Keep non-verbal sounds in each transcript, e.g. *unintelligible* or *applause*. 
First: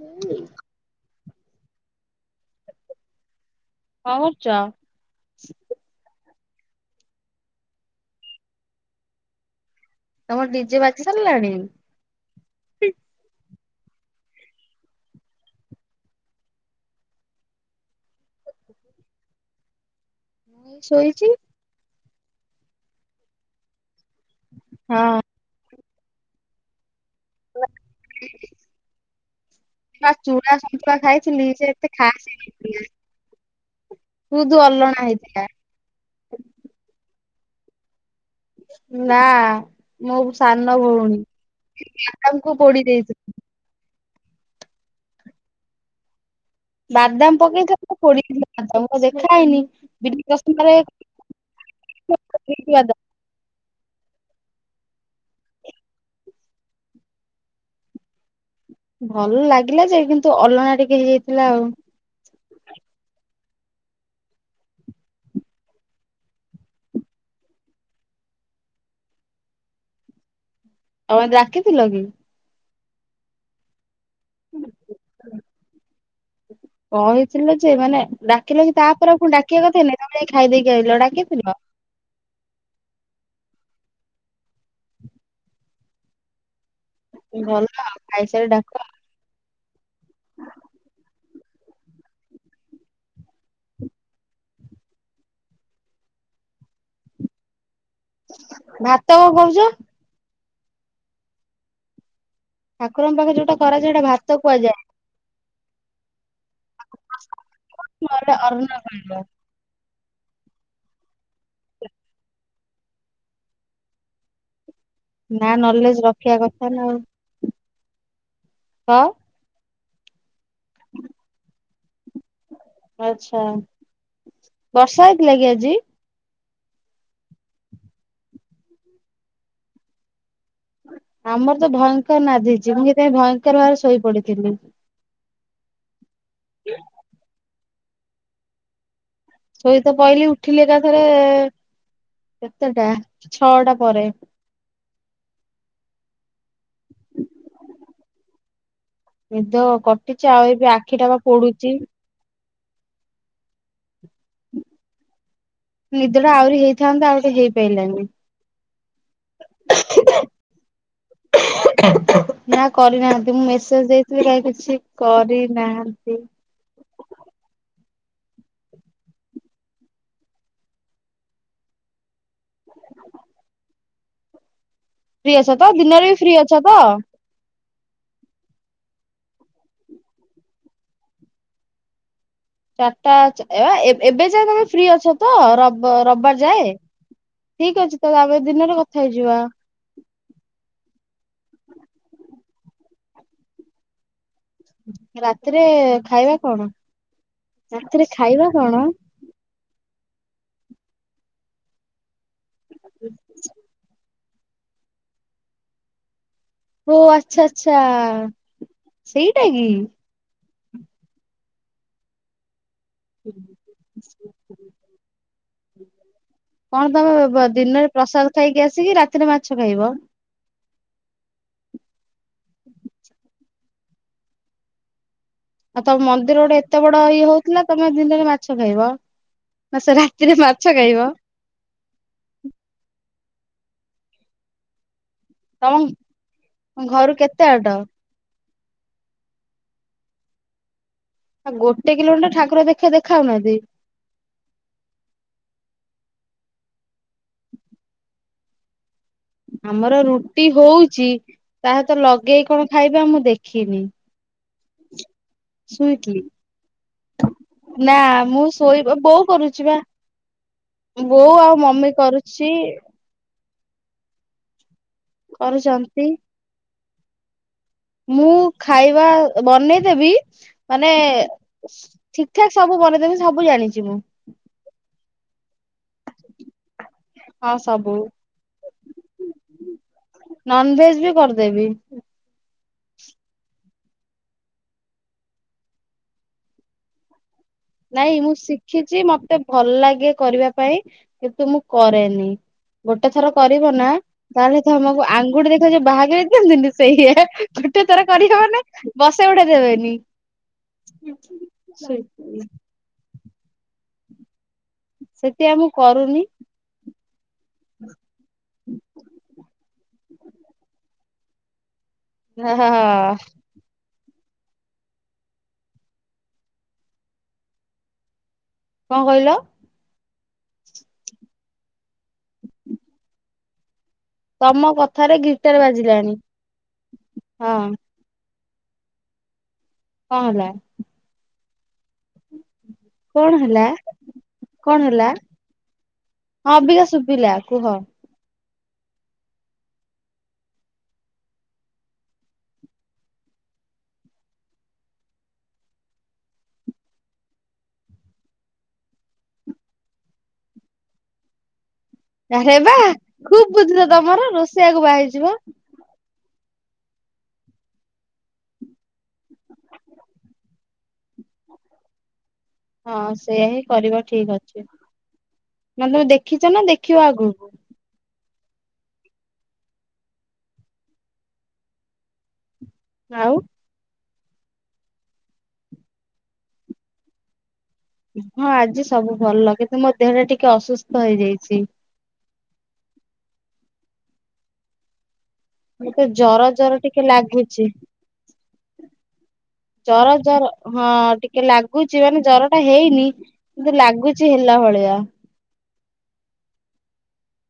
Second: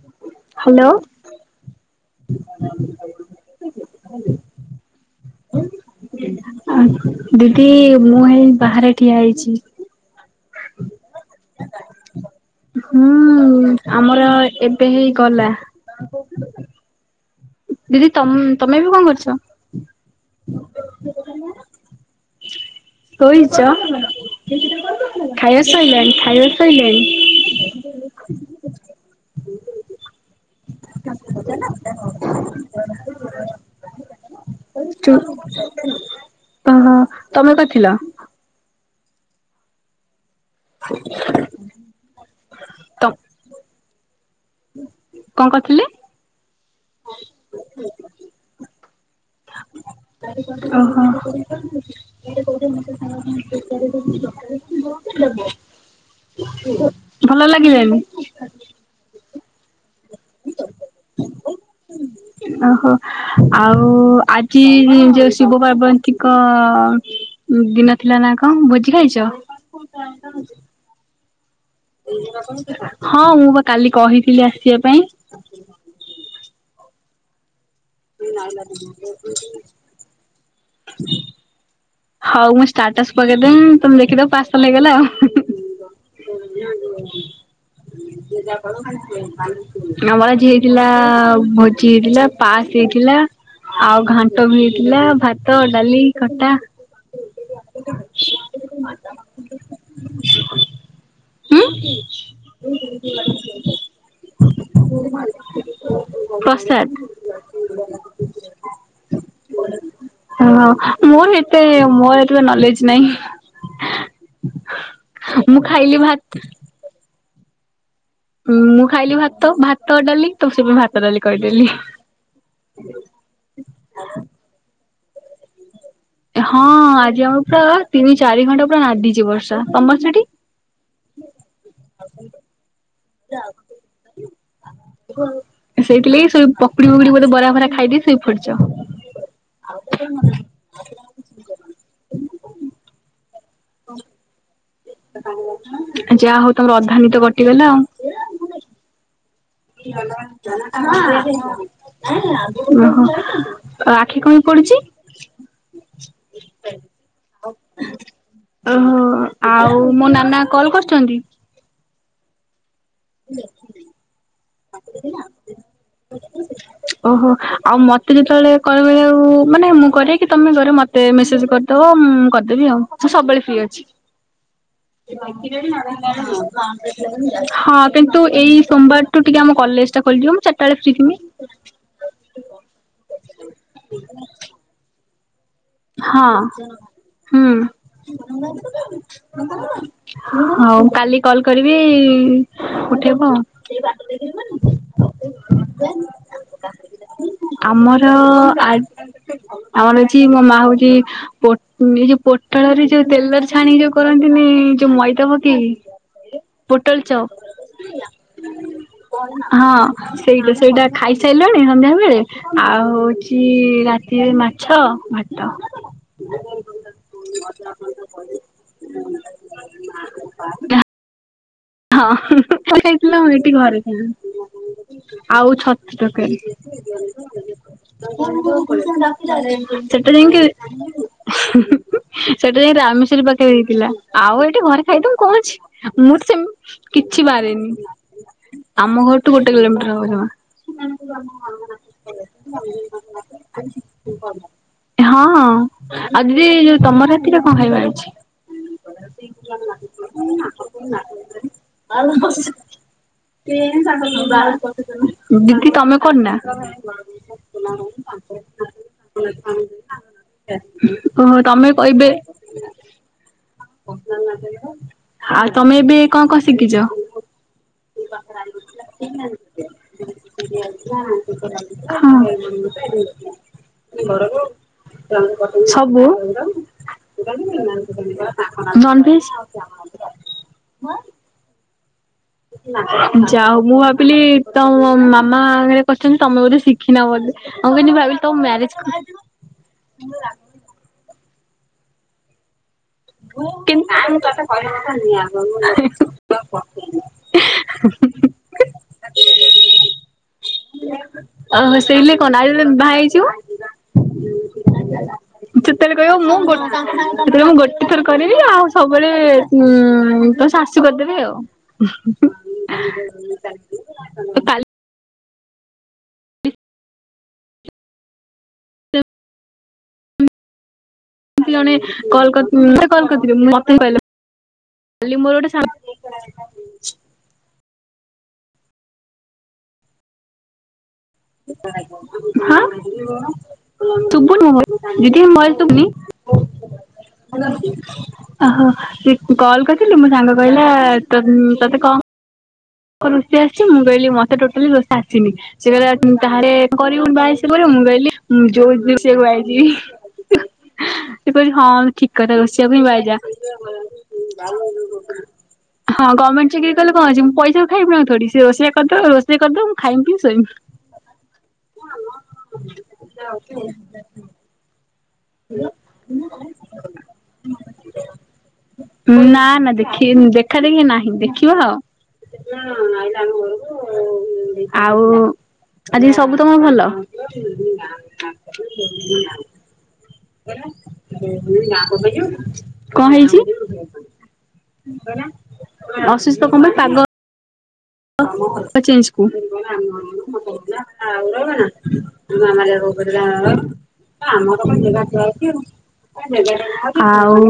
କଣ ହ୍ୟାଲୋ। ଆ କଣ କରୁଚ? ଆ ଦିଦି ମୁଁ ହେଇ ବାହାରେ ଠିଆ ହେଇଛି। ତମର ଡିଜେ ବାଜି ସାରିଲାଣି। ହଁ ଆମର ଏବେ ହେଇ ଗଲା। ଆ କ ଦିଦି ତ ତମେ ବି କଣ କରୁଚ? ଶୋଇଛି। ଶୋଇଛ? ହଁ। ଖାଇ ସଇଲାଣି ଖାଇବା ସଇଲାଣି। ଚୁଡା ସୁଆ ଖାଇଥିଲି। *unintelligible* ବହୁତ ଭଲ ଓ ହୋ ତମେ କରିଥିଲ? ନା ମୋ ସାନ ଭଉଣୀ ବାଙ୍କୁ ପୋଡି ତ ଦେଇଥିଲା। କଣ କରିଥିଲେ? ବାଦାମ ପକେଇଥା ପୋଡି ଦେଲା ସବୁ ବାଦାମ ଦେଖା ହେଇନିମାରେ ଓହୋ। *unintelligible* *unintelligible* ଭଲ ଲାଗିଲାନି? ଭଲ ଲାଗିଲା ଯେ କିନ୍ତୁ ଅଲଣା ଟିକେ ହେଇଯାଇଥିଲା ଆଉ। ଓହୋ। ଆଉ ଆଜି ଯୋଉ ଶିବ ପାର୍ବନ୍ତୀଙ୍କ ଦିନ ଥିଲା ନା କଣ ଭୋଜି ଖାଇଛ? ତମେ ଡାକିଥିଲ କି? ହଁ ମୁଁ ବା କାଲି କହିଥିଲି ଆସିବା ପାଇଁ। ହ କହିଥିଲ ଯେ ମାନେ ଡାକିଲ କି ତାପରେ ପୁଣି ଡାକିବା କଥାନି ତାମ ଖାଇଦେଇକି ଆଇଲ ଡାକିଥିଲ? ହଉ ମୁଁ ଷ୍ଟାଟସ୍ ପକେଇଦେମି ତମେ ଦେଖିଦବ ପର୍ସଲ ହୋଇଗଲା ଆଉ। ଭଲ ଆଉ *unintelligible* ଖାଇସାରି ଡାକ ଆମର ଆଜି ହେଇଥିଲା ଭୋଜି ହେଇଥିଲା ପାସ୍ ହେଇଥିଲା। ଆଉ ଘାଣ୍ଟ ବି ହେଇଥିଲା ଭାତ ଡାଲି ଖଟା ଭାତ କଣ କହୁଛ? *inaudible* ଠାକୁରଙ୍କ ପାଖରେ ଯୋଉଟା କରାଯାଏ ସେଇଟା ଭାତ କୁହାଯାଏ। ପ୍ରସାଦ। *unintelligible* ହଁ ମୁଁ ନି ଏ ମୋର ଏତେଟା ନୋଲେଜ୍ ନାହିଁ। ମୁଁ ଖାଇଲି ଭା ହେଲୋ। ହଁ ମୁଁ ଖାଇଲି ଭାତ ଭାତ ଡାଲି ତ ସେ ପୁଣି ଭାତ ଡାଲି କରିଦେଲି। ଆଚ୍ଛା। ବର୍ଷା ହେଇଥିଲା କିି ଆଜି? ହଁ ଆଜି ଆମର ପୁରା ତିନି ଚାରି ଘଣ୍ଟା ପୁରା ନାଧିଛି ବର୍ଷା। ତମର ସେଠି? ଆମର ତ ଭୟଙ୍କର ନାଧିଛି। ମୁଁ ସେଥିପାଇଁ ଭୟଙ୍କର ଭାବରେ ଶୋଇ ପଡିଥିଲି। ସେଇଥିଲାଗି ଶୋ ପକୁଡି ଫକୁଡି ବୋଧେ ବରା ବରା ଖାଇଦିଇକି ଶୋଇପଡ଼ିଛ? ଶୋଇତ ପଇଲି ଉଠିଲି ଏକା ଥରେ କେତେଟା ଛଅଟା ପରେ। ଯାଆ ହଉ ତମର ଅଧାନିଦ କଟିଗଲା ଆଉ। ନିଦ କଟିଛି ଆଉ ଏବେ ଆଖି ଟାପା ପୋଡୁଛି। ଓହୋ। ଆଉ ଆଖି କଣ କାଇଁ ପୋଡୁଛି? ନିଦଟା ଆହୁରି ହେଇଥାନ୍ତା ଆଉ ଟିକେ ହେଇପାରିଲାନି। ଓହୋ। ଆଉ ମୋ ନାନା କଲ କରିଛନ୍ତି? ନା କରିନାହାନ୍ତି ମୁଁ ମେସେଜ ଦେଇଥିଲି କାହିଁ କିଛି କରିନାହାନ୍ତି। *inaudible* ଓହୋ। ଆଉ ମତେ ଯେତେବେଳେ କଲ୍ କରିବାକୁ ମାନେ ମୁଁ କରେ କି ତମେ କର ମତେ ମେସେଜ କରିଦବ ମୁଁ କ ଦେବି ଆଉ। ସେ ସବୁବେଳେ ଫ୍ରି ଅଛି। *unintelligible* ଫ୍ରି ଅଛ ତ ଦିନରେ ବି ଫ୍ରି ଅଛ ତ? ହଁ। କିନ୍ତୁ ଏଇ ସୋମବାରଠୁ ଟିକେ ଆମ କଲେଜ ଟା ଖୋଲିଯିବ। ମୁଁ ଚାରଟା ବେଳେ ଫ୍ରୀ ଥିବି। ଚାରିଟା ଏ ଏବେ ଯାଏ ତମେ ଫ୍ରି ଅଛ ତ? ର ହଁ ହୁଁ। ଅଛି ତାହେଲେ ଆମେ ଦିନରେ କଥା ହେଇଯିବା ହଉ କାଲି କଲ କରିବି ଉଠେଇବ ଆଉ। ରାତିରେ ଖାଇବା କଣ? ଆମର ରାତିରେ ଖାଇବା ଆ କଣ? ଆମର ଅଛି ମୋ ମା ହଉଛି ପୋ ଏଇ ଯୋଉ ପୋଟଳରେ ଯୋଉ ତେଲର ଛାଣି ଯୋଉ କରନ୍ତିନି। ଯୋଉ ମଇଦା ପକେଇକି ଓ ପୋଟଲ ଚପ୍। ଆଚ୍ଛା ଆଚ୍ଛା ସେଇଟା କି? ହଁ। ସେଇଟା ସେଇଟା ଖାଇସାରିଲଣି ସନ୍ଧ୍ୟାବେଳେ। ଆଉ ଜି ରାତିରେ ମାଛ। କଣ ତମେ ଦିନରେ ପ୍ରସାଦ ଖାଇକି ଆସିକି ରାତିରେ ମାଛ ଖାଇବ? ହଁ ଯାଇଥିଲ। ମୁଁ ଏଠି ଘରେ ଥିଲି। ଆଉ ଛତୁ ତମ ମନ୍ଦିର ତକାରୀ। ଗୋଟେ ଏତେ ବଡ ଇଏ ହଉଥିଲା ତମେ ଦିନରେ ମାଛ ଖାଇବ *unintelligible* ନା ସେ ରାତିରେ ମାଛ ଖାଇବ? ସେଟା ଯାଇ ରାମେଶ୍ଵରୀ ପାଖରେ ହେଇଥିଲା। ଆଉ ଏଇଠି ଘରେ ସେଇଠୁ କଣ ତମ ଅଛି। ମୁଁ ତ ସେମ୍ ଘରୁ କିଛି କେତେ ବାଟ? ବାରେନି। ଆମ ଘରଠୁ ଗୋଟେ କିଲୋମିଟର ହବ ଜମା। *unintelligible* ଆଉ ଗୋଟେ କିଲୋମିଟର ଠାକୁର ଦେଖେ। ଦେଖାହଉନାହାନ୍ତି? ହଁ। ଆଉ ଦିଦି ଯୋଉ ତମର ରାତିରେ କଣ ଖାଇବ ହେଇଛି? ଆମର ରୁଟି ହଉଛି। ତାହା ତ ଲଗେଇ କଣ ଖାଇବା ମୁଁ ଦେଖିନି ଦିଦି ତମେ ଶୁଇଥିଲି। କରନା? ନା ମୁଁ ଶୋଇବା ବୋଉ କରୁଛି ବା। ହ ବୋଉ ଆଉ ତମେ ମମି କହିବେ କରୁଛି ଆଉ ତମେ ଏବେ କରୁଛନ୍ତି କଣ କଣ ଶିଖିଛ? ମୁଁ ଖାଇବା ବନେଇଦେବି ମାନେ ଠିକଠାକ ସବୁ ବନେଇଦେବି ସବୁ ଜାଣିଛି ମୁଁ। ବଡବୋଉ। ହଁ ସବୁ ସବୁ *unintelligible* ନନ ଭେଜ ବି କରିଦେବି। ଯାାଉ ମୁଁ ଭାବିଲି ତମ ମାମାଙ୍ଗରେ କହିଛନ୍ତି ତମେ ବୋଧେ ଶିଖିିନ ବୋଧେ। ମୁଁ କିନ୍ତୁ ନାଇଁ ଭାବିଲି ମୁଁ ତମ ମ୍ୟାରେଜ ଶିଖିଛି ମତେ ଭଲ ଲାଗେ କରିବା ପାଇଁ କିନ୍ତୁ ମୁଁ କରେନି। ଗୋଟେ ଥର କରିବ ନା ତା ସହିତ ଆମକୁ ଆଙ୍ଗୁଠି ଦେଖାଯାଉ ବାହାଘର ସେଇ ଗୋଟେ ଥର କରିହବ ନା ବସେ ଗୋଡେ ଦେବେନି। ଓହ ସେଇ କଣ ଆଇଲାରୁ ବାହା ସେଥିପାଇଁ ହେଇଯିବ। ମୁଁ ଯେତେଲେ କହିବ କରୁନି। ମୁଁ ଗ ସେଥିେବେଳେ ମୁଁ ଗୋଟେ ଥର କରିବି ଆଉ ସବୁବେଳେ ଉଁ ତ ଶାଶୁ କରିଦେବି ଆଉ। *unintelligible* ଓ ହ ହ। ତ କାଲି କଣ କହିଲ। ଜ କରିଁ ମତେ କହିଲ ତମ କଥାରେ ଗିଟାର ବାଜିଲାଣି ହଁ। କହ ହେଲା। ସେ *unintelligible* ହଁ କଣ ହେଲା ତୁବୁ ନହବ ଦିଦି ତୁମା *unintelligible* ହଁବିକା ଶୁଭିଲା କୁହ ଓହୋ ସେ କଲ୍ କରିଥିଲି ମୋ ସାଙ୍ଗ କହିଲା ତତେ କଣ ଙ୍କ ରୋଷେଇ ଆସିଛି ମୁଁ କହିଲି ମତେ ଟୋଟାଲି ରୋଷେଇ ଆସିନି ସେ କହିଲା ତାହରେ କରିବୁନି ବାହା ହେଇ ସେ କରିବ ମୁଁ ଗହଲିି ମୁଁ ଯୋଉ ସେ ଗୁ *unintelligible* ଏପରି ହଁ ଠିକ କର ଆରେ ରୋଷେଇ ବା ପାଇଁ ପାଇଜା ଖୁବ ବୁଦ୍ଧି ତ ତମର ରୋଷେଇଆକୁ ବାହାହେଇଯିବ ହଁ ଗଭଣ୍ଣମଣ୍ ଚାକିରି କଲେ କ ଅଛି ମୁ ପଇସା ଖାଇବୁନା ଥୋଡି ସେ ରୋଷେଇଆ କରିଦବ ରୋଷେଇ କରିଦବ ମୁଁ ଖାଇମି ପିମି ଶୋଇମି ହଁ ସେଇୟଆ ହିଁ କରିବ ଠିକ ଅଛି ମାନେ ତମେ ଦେଖିଛ ନା ଦେଖିବ ଆଗକୁ ନା ନା ଦେଖ ଦେଖା ଦେଖି ନାହିଁ ଦେଖିବା ଆଉ ଆଉ ଆଉ ଆଜି ସବୁ ତମ ଭଲ ହଁ ଆଜି ସବୁ ଭଲ କିନ୍ତୁ ମୋ ଦେହଟା ଟିକେ ଅସୁସ୍ଥ ହେଇଯାଇଛି କଣ ହେଇଛି? ଅସୁସ୍ଥ କ ପାଇଁ ପାଗ ଲାଗୀଛି ପ ଚେଞ୍ଚ କୁ *unintelligible* ମାମଲି ଜର ଘର ବୋଉ ଜର କହୁଥିଲା *unintelligible* ଆ ହଁ ଟିକେ ଆମର ଲାଗୁଛି ମାନେ ଜର ଟା ହେଇନି କିନ୍ତୁ ଲାଗୁଛି ହେଲା କଣ ଭଳିଆ ଜାଗା ଥୁଆ ହେଇଚି ଆଉ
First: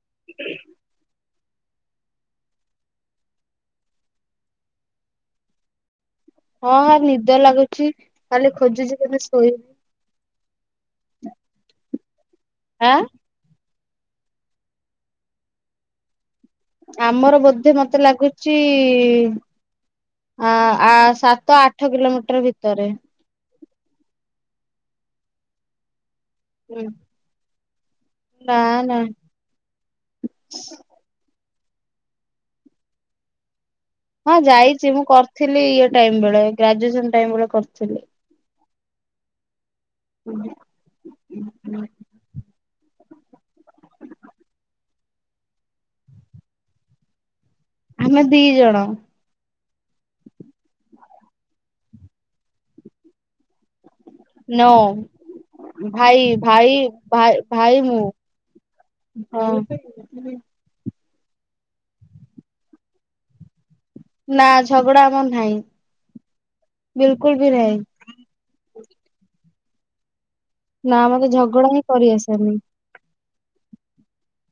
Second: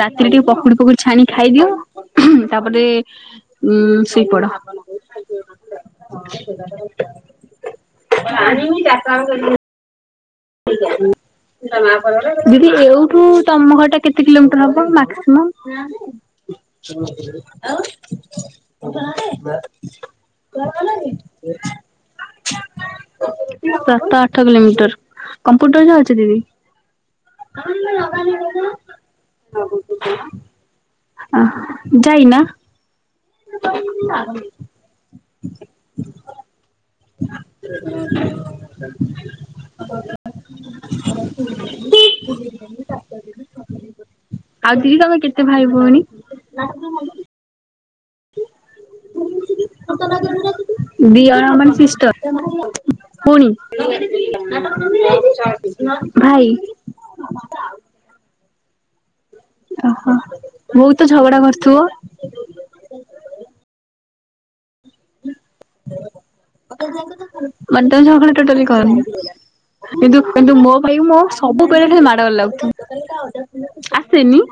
ରାତିରେ ଟିକେ ପକୁଡି ପକୁଡି ଛାଣି ଖାଇଦିଅ ହୁ ତାପରେ ଉ ସେଇପଡ ହଁ ହଁଁ ନିଦ ଲାଗୁଛି କାଲି ଖୋଜୁଛି କେମେ ଶୋଇ ଦିଦି ଆଁ ଏଉଠୁ ତମ ଘରଟା କେତେ କିଲୋମିଟର ହବ ମାକ୍ସିମମ୍ ଆମର ବୋଧେ ମତେ ଲାଗୁଚି ହ *inaudible* ଆ ଆ ସାତ ଆଠ କିଲୋମିଟର ଭିତରେ ସାତ ଆଠ କିଲୋମିଟର କମ୍ପୁଟର ଯାଉଛି ଦିଦି ଆଗ ନା ନା *unintelligible* ଅ ହ ଯାଇନା ହ *inaudible* ହଁ ଯାଇଛି ମୁଁ କରିଥିଲି ଇଏ ଟାଇମ ବେଳେ ଗ୍ରାଜୁ ଆ *unintelligible* *unintelligible* ଦିଦି ତମେ କେତେ ଭାଇ ଭଉଣୀ? ଲ *unintelligible* ଆମେ ଦି ଜଣ ଦି ଜଣ ମାନେ ସିଷ୍ଟର ପୁଣି ନୋ *unintelligible* ଭାଇ ଭାଇ ଭାଇ ମୁଁ ହଁ ଓହୋ ବହୁତ ତ ଝଗଡା କରୁଥିବ ନା ଝଗଡା ଆମର ନାହିଁ ବିଲକୁଲ ବି ନାହିଁ। ମାନେ ତମ ଝଗଡା ଟୋଟାଲି କରନି କିନ୍ତୁ କିନ୍ତୁ ମୋ ନା ଭାଇ ମୋ ମତେ ଝଗଡା ହିଁ ସବୁବେଳେ ମାଡଗଳ କରିଆସେନି ଲାଗୁଛି ଆସେନି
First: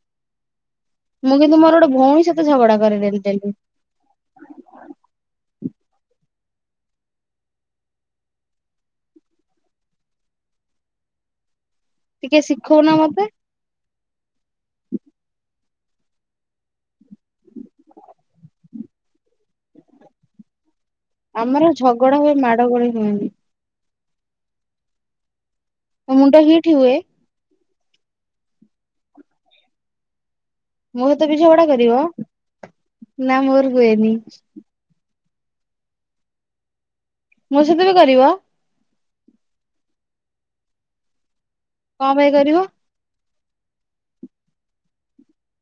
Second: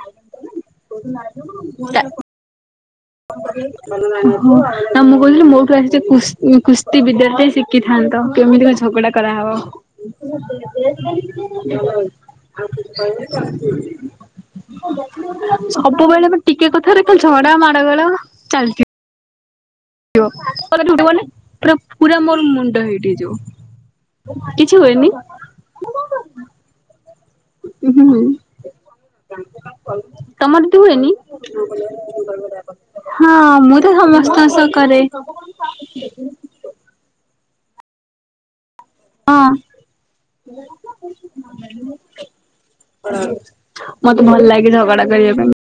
ମୁଁ କିନ୍ତୁ ମୋର ଗୋଟେ ଭଉଣୀସେତ ଝଗଡା କରେ ଡେଲି କଣ ଡେଲି। କରିବି? ନା ମୁଁ କହୁଥିଲି ମୋଠୁ ଆସି କୁସ୍ତି ବିଦ୍ୟାର୍ଥ ଶିଖିଥାନ୍ତ, କେମିତି କଣ ଝଗଡା କରାହବ। ଟିକେ ଶିଖଉନା ମତେ *unintelligible* ସବୁବେଳେ ଆମେ ଟିକେ କଥାରେ ଖାଲି ଝଗଡା, ମାଡ ଗୋଳ ଚାଲିଚି। *unintelligible* ଆମର ପୁରା ଝଗଡା ପୁରା ହୁଏ ମୋର ମାଡ ମୁଣ୍ଡ ଗୋଳି ହିଟ୍ ହୁଏନି ହେଇଯିବ। କିଛି ହୁଏନି? ମୋ ମୁଣ୍ଡ ହିଟ୍ ହୁଏ ହୁଁ, ତମର ମୋ ସହିତ ବି ଝଗଡା କରିବ ନା ହଁ, ମୋର ମୁଁ ତ ହୁଏନି ସମସ୍ତଙ୍କ ସହ କରେ। *unintelligible* ମୋ ସାଥିରେ କରିବ? ହଁ। କଁ ପାଇଁ କରିବ? ମତେ ଭଲ ଲାଗେ ଝଗଡା କରିବା ପାଇଁ।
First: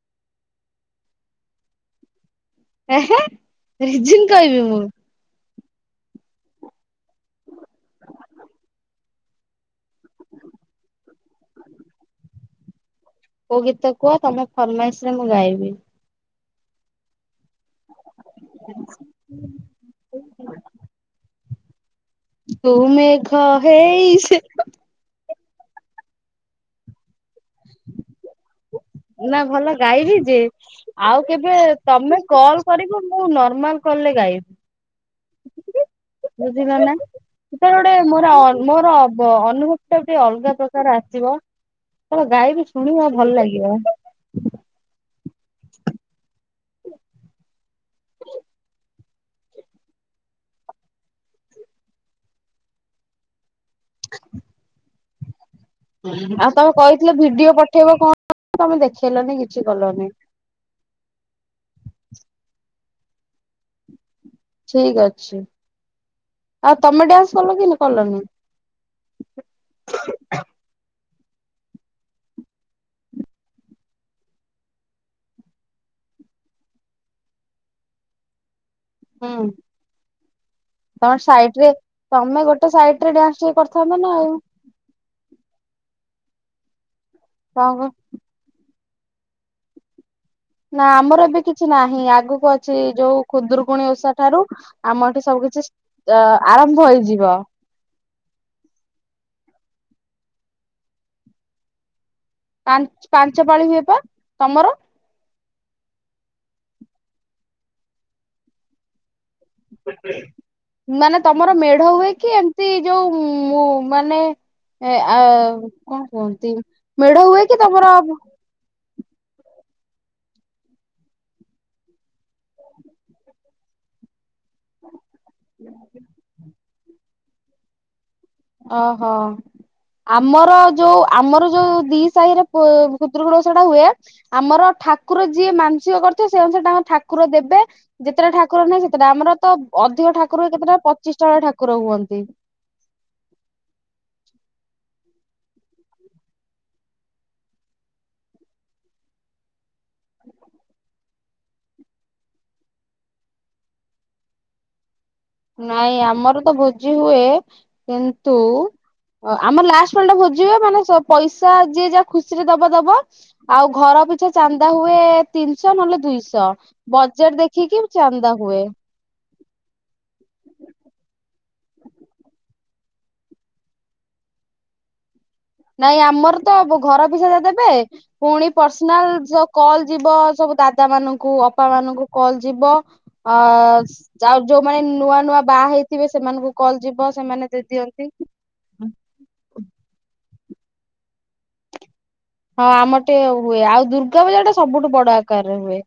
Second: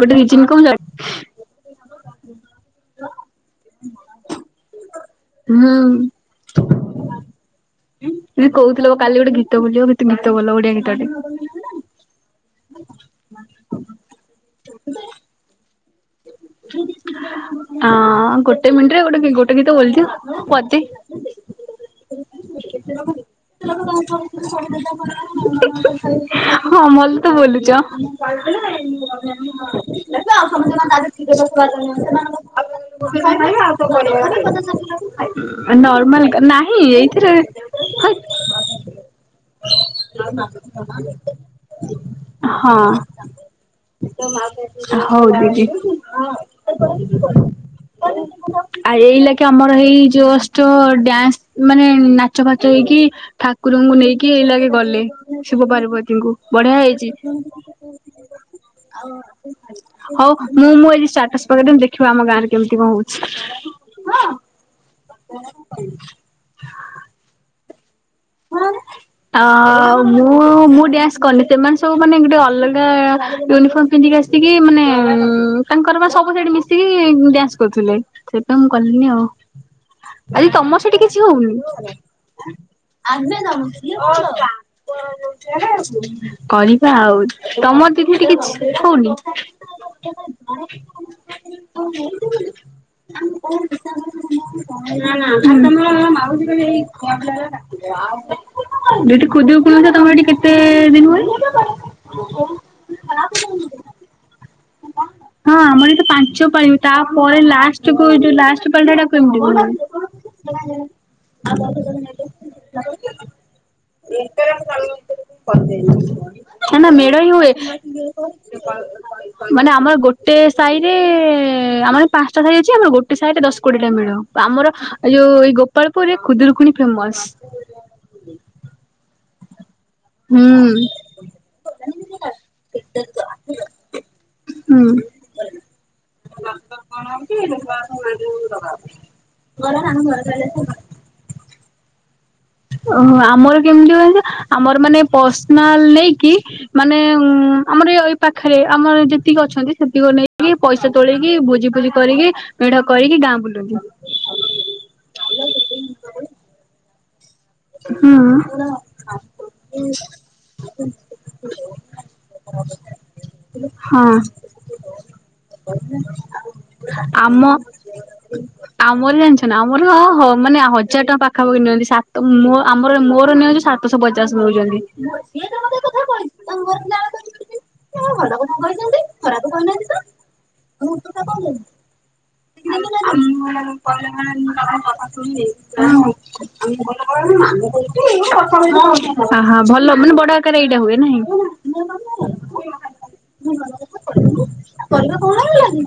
ଗୋଟେ ରିଜିନ୍ କଣ ଜାଣି ଏହେ ରିଜିନ୍ କହିବି ମୁଁ। ହୁଁ। ନାଇଁ କହୁଥିଲ କାଲି ଗୋଟେ ଗୀତ ବୋଲିବ, ଗୋଟେ ଗୀତ ବୋଲ ଓଡିଆ ଗୀତଟେ। କୋଉ ଗୀତ କୁହ, ତମ ଫରମାଇଶ ରେ ମୁଁ ଗାଇବି। ଅଁ, ଗୋଟେ ମିନିଟରେ ଗୋଟେ ଗୋଟେ ଗୀତ ବୋଲିଦିଅ ପଦେ। ତୁ ମେଘ ହେଇ ଯା ହଁ ମଲ ତ ବୋଲୁଚ। ନା ଭଲ ଗାଇବି ଯେ ଆଉ କେବେ ତମେ କଲ୍ କରିବ ମୁଁ ନର୍ମାଲ କଲରେ ଗାଇବି *unintelligible* ନର୍ମାଲ ନାହିଁ ଏଇ ସେଟାରେ ଗୋଟେ ମୋର ମୋର ଅନୁଭବ ଟା ଗୋଟେ ଅଲଗା ପ୍ରକାର ଆସିବ। କଣ ଗାଇବି, ହଁ ଶୁଣିବ, ଭଲ ଲାଗିବ। ହଉ ଦିଦି। ଆଉ ଏଇ ଲାଗି ଆମର ଏଇ ଜଷ୍ଟ ଡ୍ୟାନ୍ସ ମାନେ ନାଚ ପାଛ ଫାଚ ହେଇକି, ଠାକୁରଙ୍କୁ ନେଇକି, ଏଇ ଲାଗେ ଗଲେ। ଶିବ ପାର୍ବତୀଙ୍କୁ, ବଢିଆ ହେଇଚି। ଉଠେଇବ କଣ, ତମେ ଦେଖେଇଲନି କିଛି କଲନି। ହଉ ମୁଁ, ମୁଁ ଆଜି ଷ୍ଟାଟସ ପକେଇଦେବି, ଦେଖିବ ଆମ ଗାଁ ରେ କେମିତି କଣ ହୋଉଛି। ଠିକ ଅଛି, ଆଉ ତମେ ଡ୍ୟାନ୍ସ କଲ କି କଲନି? ଆଁ ମୁଁ *unintelligible* ମୁଁ ଡ୍ୟାନ୍ସ କରିନି। ସେମାନେ ସବୁ ମାନେ ଗୋଟେ ଅଲଗା ୟୁନିଫର୍ମ ପିନ୍ଧିକି ଆସିକି ମାନେ ତାଙ୍କର ପା ସବୁ ସେଇଠି ମିଶିକି ଡ୍ୟାନ୍ସ କରୁଥିଲେ। ସେଥିପାଇଁ ମୁଁ କଲିିନି ଆଉ। ହୁଁ ଆଜି ତମର ସେଠି ତମେ କିଛି ସାଇଡ ହଉନି? ରେ ତମେ ଗୋଟେ ସାଇଟ୍ *unintelligible* କରିବା ଆଉ, କଣ ତମ ଦି କିଛି ହଉନି? ନା ଆମର ଏବେ କିଛି ନାହିଁ। ଆଗକୁ ଅଛି ଯୋଉ ଖୁଦୁରୁକୁଣୀ ଓଷା ଠାରୁ ଆମ ଏଠି ସବୁ *unintelligible* କିଛି ଅ ଯଉଠି ଆରମ୍ଭ ଖୁଦୁରୁକୁଣୀ ହେଇଯିବ ଓଷା ତମର ସେଠି କେତେ ଦିନ ହୁଏ। ପାଞ୍ଚ ପାଞ୍ଚ ପାଳି ହୁଏ ବା ତମର। ହଁ, ଆମର ଏଟି ପାଞ୍ଚପାଳି ହୁଏ। ତାପରେ ଲାଷ୍ଟ କୁ ଯୋଉ ଲାଷ୍ଟ ପାଳିଟା ସେଟା କୁ କଡି *inaudible* ମାନେ ତମର ମେଢ ହୁଏ କି? ଏମତି ଯୋଉ ମୁ ମାନେ ଏ ଆ କଣ କୁହନ୍ତି? ନା ନା ମେଢ ହିଁ ହୁଏ କି ତମର *inaudible* ମାନେ ଆମର ଗୋଟେ ସାହି ରେ, ଆମର ପାଞ୍ଚଟା ସାହି ଅଛି। ଆମର ଗୋଟେ ସାହି ରେ ଦଶ କୋଡିଏ ଟା ମେଢ଼। ଆମର ଏ ଯୋଉ, ଏଇ ଗୋପାଳପୁରରେ ଖୁଦୁରୁକୁଣି ଫେମସ। ଓହୋ ହୁଁ ଆମର ଯୋଉ ଆମର ଯୋଉ? ଦି ସାହିରେ ଖୁଦୁରୁକୁଣୀ ଓଷାଟା ହୁଏ। ଆମର ହୁଁ ଠାକୁର ଯିଏ ମାାନସିକ କରି ସେ ଅନୁସାରେ ତାଙ୍କର ଠାକୁର ଦେବେ। ଯେତେଟା ଠାକୁର ନାହିଁ, ସେତେଟା। ଆମର ତ ଅଧିକ ଠାକୁର ହୁଏ। କେତେଟା ପଚିଶ ଟା ଠାକୁର ହୁଅନ୍ତି। ଓହୋ ଆମର କେମିତି ହୁଏ ଜାଣିଚ ଆମର ମାନେ ପର୍ସନାଲ ନେଇକି ମାନେ ଉ ଆମର ଏ ଏଇ ପାଖରେ ଆମର ଯେତିକି ଅଛନ୍ତି, ସେତିକି ନେଇକି ପଇସା ତୋଳେଇକି ଭୋଜି ଭୋଜି କରିକି ମେଢ କରିକି ଗାଁ ବୁଲନ୍ତି। ନାଇଁ ଆମର ତ ଭୋଜି ହୁଏ, ହୁଁ କିନ୍ତୁ ଓ ଆମର ଲାଷ୍ଟ ପାଳି ଟା ଭୋଜିହୁଏ। ମାନେ ପଇସା ଯିଏ ଯାହା ଖୁସିରେ ଦବ ଦବ ଆଉ ଘର ହଁ ପିଛା ଚାନ୍ଦା ହୁଏ ତିନିଶହ ନହେଲେ ଦୁଇଶହ। ବଜେଟ ଦେଖିକି ଚାନ୍ଦା ହୁଏ। ହୁଏ। ମୋର ଜାଣିଛ ନା ଆମର ମାନେ ହଜାର ଟଙ୍କା ପାଖ ପାଖାପାଖି ନିଅନ୍ତି। ସାତ ମୋ ଆମର ମୋର ନିଅନ୍ତି ସାତଶହ ପଚାଶ ନଉଛନ୍ତି। ନାଇଁ ଆମର ତ ଘର ପିଛା ଯାହା ଦେବେ। ପୁଣି ପର୍ସନାଲ ଯ କଲ ଯିବ ସବୁ ଦାଦା ମାନଙ୍କୁ ଅପା ମାନଙ୍କୁ କଲ ଯିବ। ଅ ଯାଉ ଯୋଉମାନେ ନୂଆ ନୂଆ ବାହା ହେଇଥିବେ ସେମାନଙ୍କୁ କଲ ଯିବ। ସେମାନେ ଦେଇଦିଅନ୍ତି। ସେ *inaudible* ଆହା ଆହା ଭଲ ମାନେ ବଡ ଆକାର ଏଇଟା ହୁଏ ନାହିଁ। ହଁ ଆମର ଟିକେ ହୁଏ। ଆଉ ଦୁର୍ଗା ପୂଜା ଟା ସବୁଠୁ ବଡ ଆକାରରେ ହୁଏ।